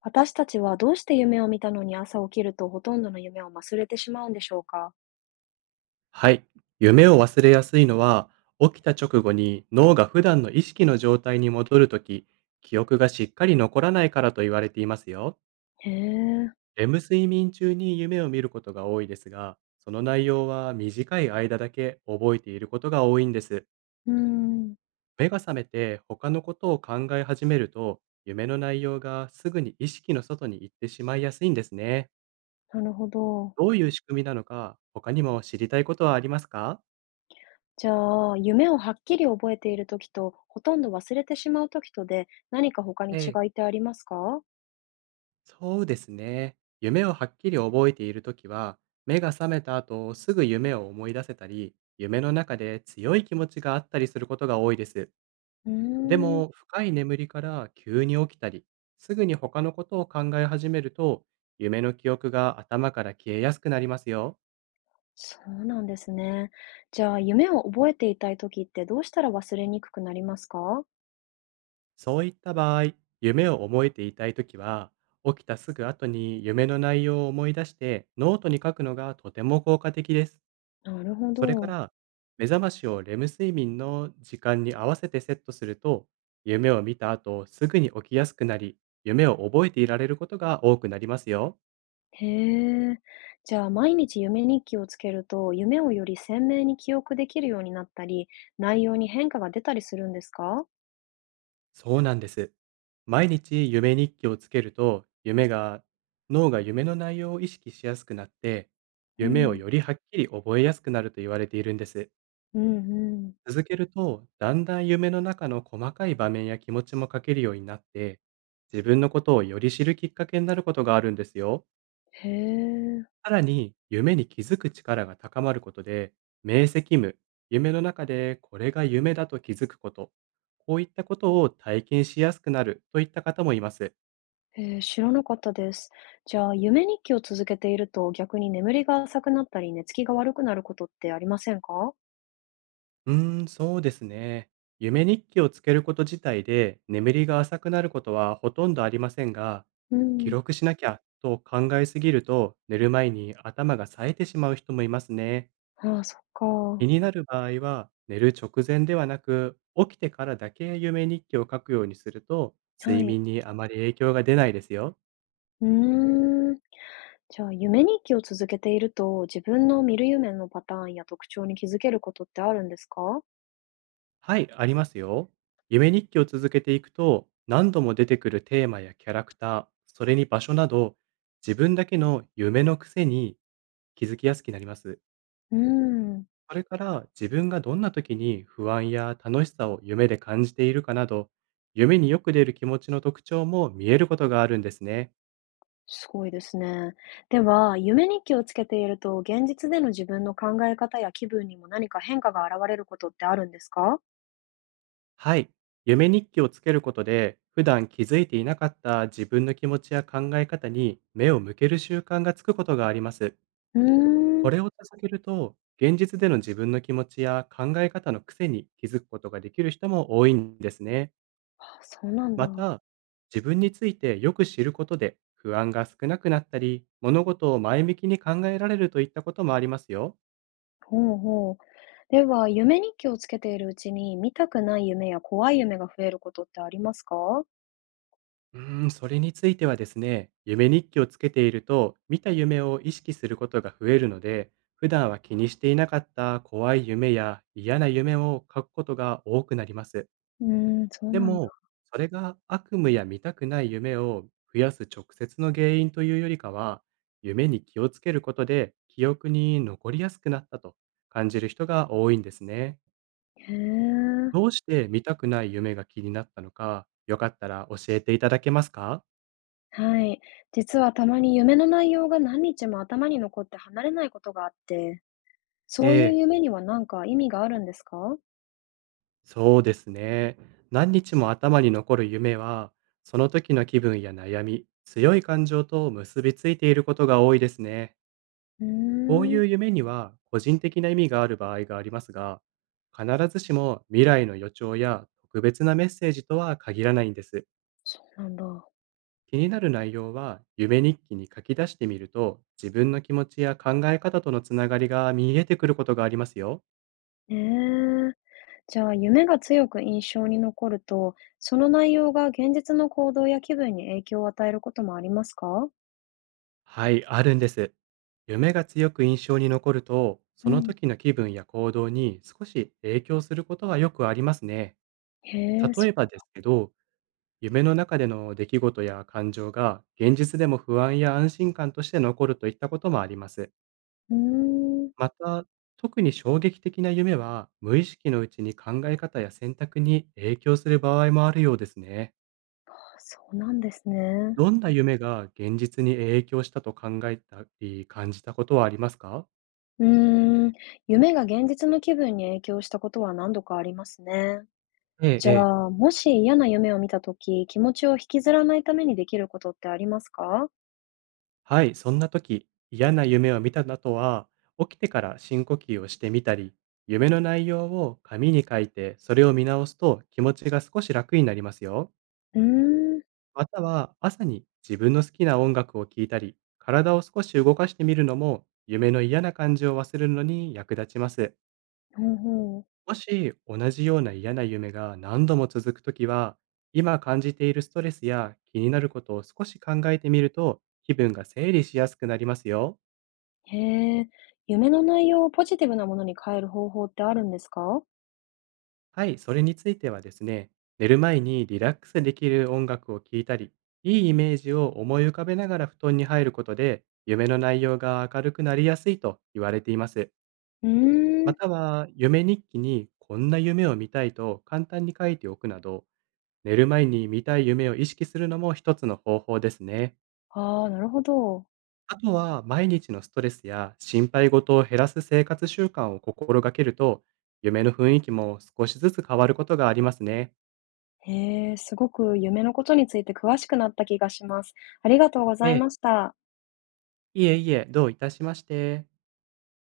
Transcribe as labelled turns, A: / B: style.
A: 私たちはどうして夢を見たのに朝起きるとほとんどの夢を忘れてしまうんでしょうか？
B: はい。夢を忘れやすいのは、起きた直後に脳が普段の意識の状態に戻るとき、記憶がしっかり残らないからと言われていますよ。
A: へえ。
B: レム睡眠中に夢を見ることが多いですが、その内容は短い間だけ覚えていることが多いんです。
A: うん。
B: 目が覚めて他のことを考え始めると、夢の内容がすぐに意識の外に行ってしまいやすいんですね。
A: なるほど。
B: どういう仕組みなのか、他にも知りたいことはありますか？
A: じゃあ、夢をはっきり覚えているときと、ほとんど忘れてしまうときとで、何か他に違
B: ええ、
A: いってありますか？
B: そうですね。夢をはっきり覚えているときは、目が覚めた後、すぐ夢を思い出せたり、夢の中で強い気持ちがあったりすることが多いです。
A: うー
B: で
A: ん、
B: も、深い眠りから急に起きたり、すぐに他のことを考え始めると、夢の記憶が頭から消えやすくなりますよ。
A: そうなんですね。じゃあ、夢を覚えていたいときってどうしたら忘れにくくなりますか？
B: そういった場合、夢を覚えていたいときは、起きたすぐ後に夢の内容を思い出してノートに書くのがとても効果的です。
A: なるほ
B: それか
A: ど。
B: ら、目覚ましをレム睡眠の時間に合わせてセットすると、夢を見た後、すぐに起きやすくなり、夢を覚えていられることが多くなりますよ。
A: へえ。じゃあ、毎日夢日記をつけると、夢をより鮮明に記憶できるようになったり、内容に変化が出たりするんですか？
B: そうなんです。毎日夢日記をつけると、脳が夢の内容を意識しやすくなって、
A: う
B: 夢を
A: ん、
B: よりはっきり覚えやすくなると言われているんです。
A: うんうん。
B: 続けると、だんだん夢の中の細かい場面や気持ちも書けるようになって、自分のことをより知るきっかけになることがあるんですよ。
A: へえ。
B: さらに、夢に気づく力が高まることで、明晰夢、夢の中でこれが夢だと気づくこと、こういったことを体験しやすくなるといった方もいます。
A: へー、知らなかったです。じゃあ、夢日記を続けていると、逆に眠りが浅くなったり、寝つきが悪くなることってありませんか？
B: そうですね。夢日記をつけること自体で眠りが浅くなることはほとんどありませんが、
A: う
B: 記
A: ん。
B: 録しなきゃと考えすぎると寝る前に頭が冴えてしまう人もいますね。
A: ああ、そっか。
B: 気になる場合は、寝る直前ではなく、起きてからだけ夢日記を書くようにすると、
A: は
B: 睡
A: い。
B: 眠にあまり影響が出ないですよ。
A: うーん。じゃあ、夢日記を続けていると、自分の見る夢のパターンや特徴に気づけることってあるんですか？
B: はい、ありますよ。夢日記を続けていくと、何度も出てくるテーマやキャラクター、それに場所など、自分だけの夢の癖に気づきやすくなります。
A: うーん、
B: それから自分がどんな時に不安や楽しさを夢で感じているかなど、夢によく出る気持ちの特徴も見えることがあるんですね。
A: すごいですね。では、夢日記をつけていると、現実での自分の考え方や気分にも何か変化が現れることってあるんですか？
B: はい。夢日記をつけることで、普段気づいていなかった自分の気持ちや考え方に目を向ける習慣がつくことがあります。
A: うー
B: こ
A: ん。
B: れを続けると、現実での自分の気持ちや考え方の癖に気づくことができる人も多いんですね。
A: あ、そうなんだ。
B: また、自分についてよく知ることで不安が少なくなったり、物事を前向きに考えられるといったこともありますよ。
A: ほうほう。では、夢日記をつけているうちに、見たくない夢や怖い夢が増えることってありますか？
B: それについてはですね、夢日記をつけていると、見た夢を意識することが増えるので、普段は気にしていなかった怖い夢や嫌な夢を書くことが多くなります。
A: うーん、そう
B: で
A: なんだ。
B: も、それが悪夢や見たくない夢を増やす直接の原因というよりかは、夢に気をつけることで記憶に残りやすくなったと感じる人が多いんですね。
A: へえ。
B: どうして見たくない夢が気になったのか、よかったら教えていただけますか？
A: はい。実はたまに夢の内容が何日も頭に残って離れないことがあって、そう
B: え
A: いう
B: え、
A: 夢には何か意味があるんですか？
B: そうですね。何日も頭に残る夢は、その時の気分や悩み、強い感情と結びついていることが多いですね。
A: うー
B: こういう
A: ん。
B: 夢には個人的な意味がある場合がありますが、必ずしも未来の予兆や特別なメッセージとは限らないんです。
A: そうなんだ。
B: 気になる内容は夢日記に書き出してみると、自分の気持ちや考え方とのつながりが見えてくることがありますよ。
A: ええ。じゃあ、夢が強く印象に残ると、その内容が現実の行動や気分に影響を与えることもありますか？
B: はい、あるんです。夢が強く印象に残ると、
A: う
B: その
A: ん。
B: 時の気分や行動に少し影響することはよくありますね。
A: へえ、
B: 例
A: そ
B: えばですけど、夢の中での出来事や感情が現実でも不安や安心感として残るといったこともあります。
A: うーん。
B: また、特に衝撃的な夢は無意識のうちに考え方や選択に影響する場合もあるようですね。
A: あ、そうなんですね。
B: どんな夢が現実に影響したと考えたり感じたことはありますか？
A: うーん、夢が現実の気分に影響したことは何度かありますね。
B: ええ、
A: じゃ
B: ええ。
A: あ、もし嫌な夢を見た時、気持ちを引きずらないためにできることってありますか？
B: はい、そんな時、嫌な夢を見た後は、起きてから深呼吸をしてみたり、夢の内容を紙に書いて、それを見直すと気持ちが少し楽になりますよ。
A: うーん。
B: または、朝に自分の好きな音楽を聴いたり、体を少し動かしてみるのも、夢の嫌な感じを忘れるのに役立ちます。
A: ほうほう。
B: もし、同じような嫌な夢が何度も続くときは、今感じているストレスや気になることを少し考えてみると、気分が整理しやすくなりますよ。
A: へえ。夢の内容をポジティブなものに変える方法ってあるんですか？
B: はい、それについてはですね、寝る前にリラックスできる音楽を聴いたり、いいイメージを思い浮かべながら布団に入ることで、夢の内容が明るくなりやすいと言われています。
A: うー
B: ま
A: ん、
B: たは、夢日記にこんな夢を見たいと簡単に書いておくなど、寝る前に見たい夢を意識するのも一つの方法ですね。
A: ああ、なるほど。
B: あとは、毎日のストレスや心配事を減らす生活習慣を心がけると、夢の雰囲気も少しずつ変わることがありますね。
A: へえ、すごく夢のことについて詳しくなった気がします。ありがとうござい
B: え
A: ま
B: え、
A: した。
B: いえいえ、どういたしまして。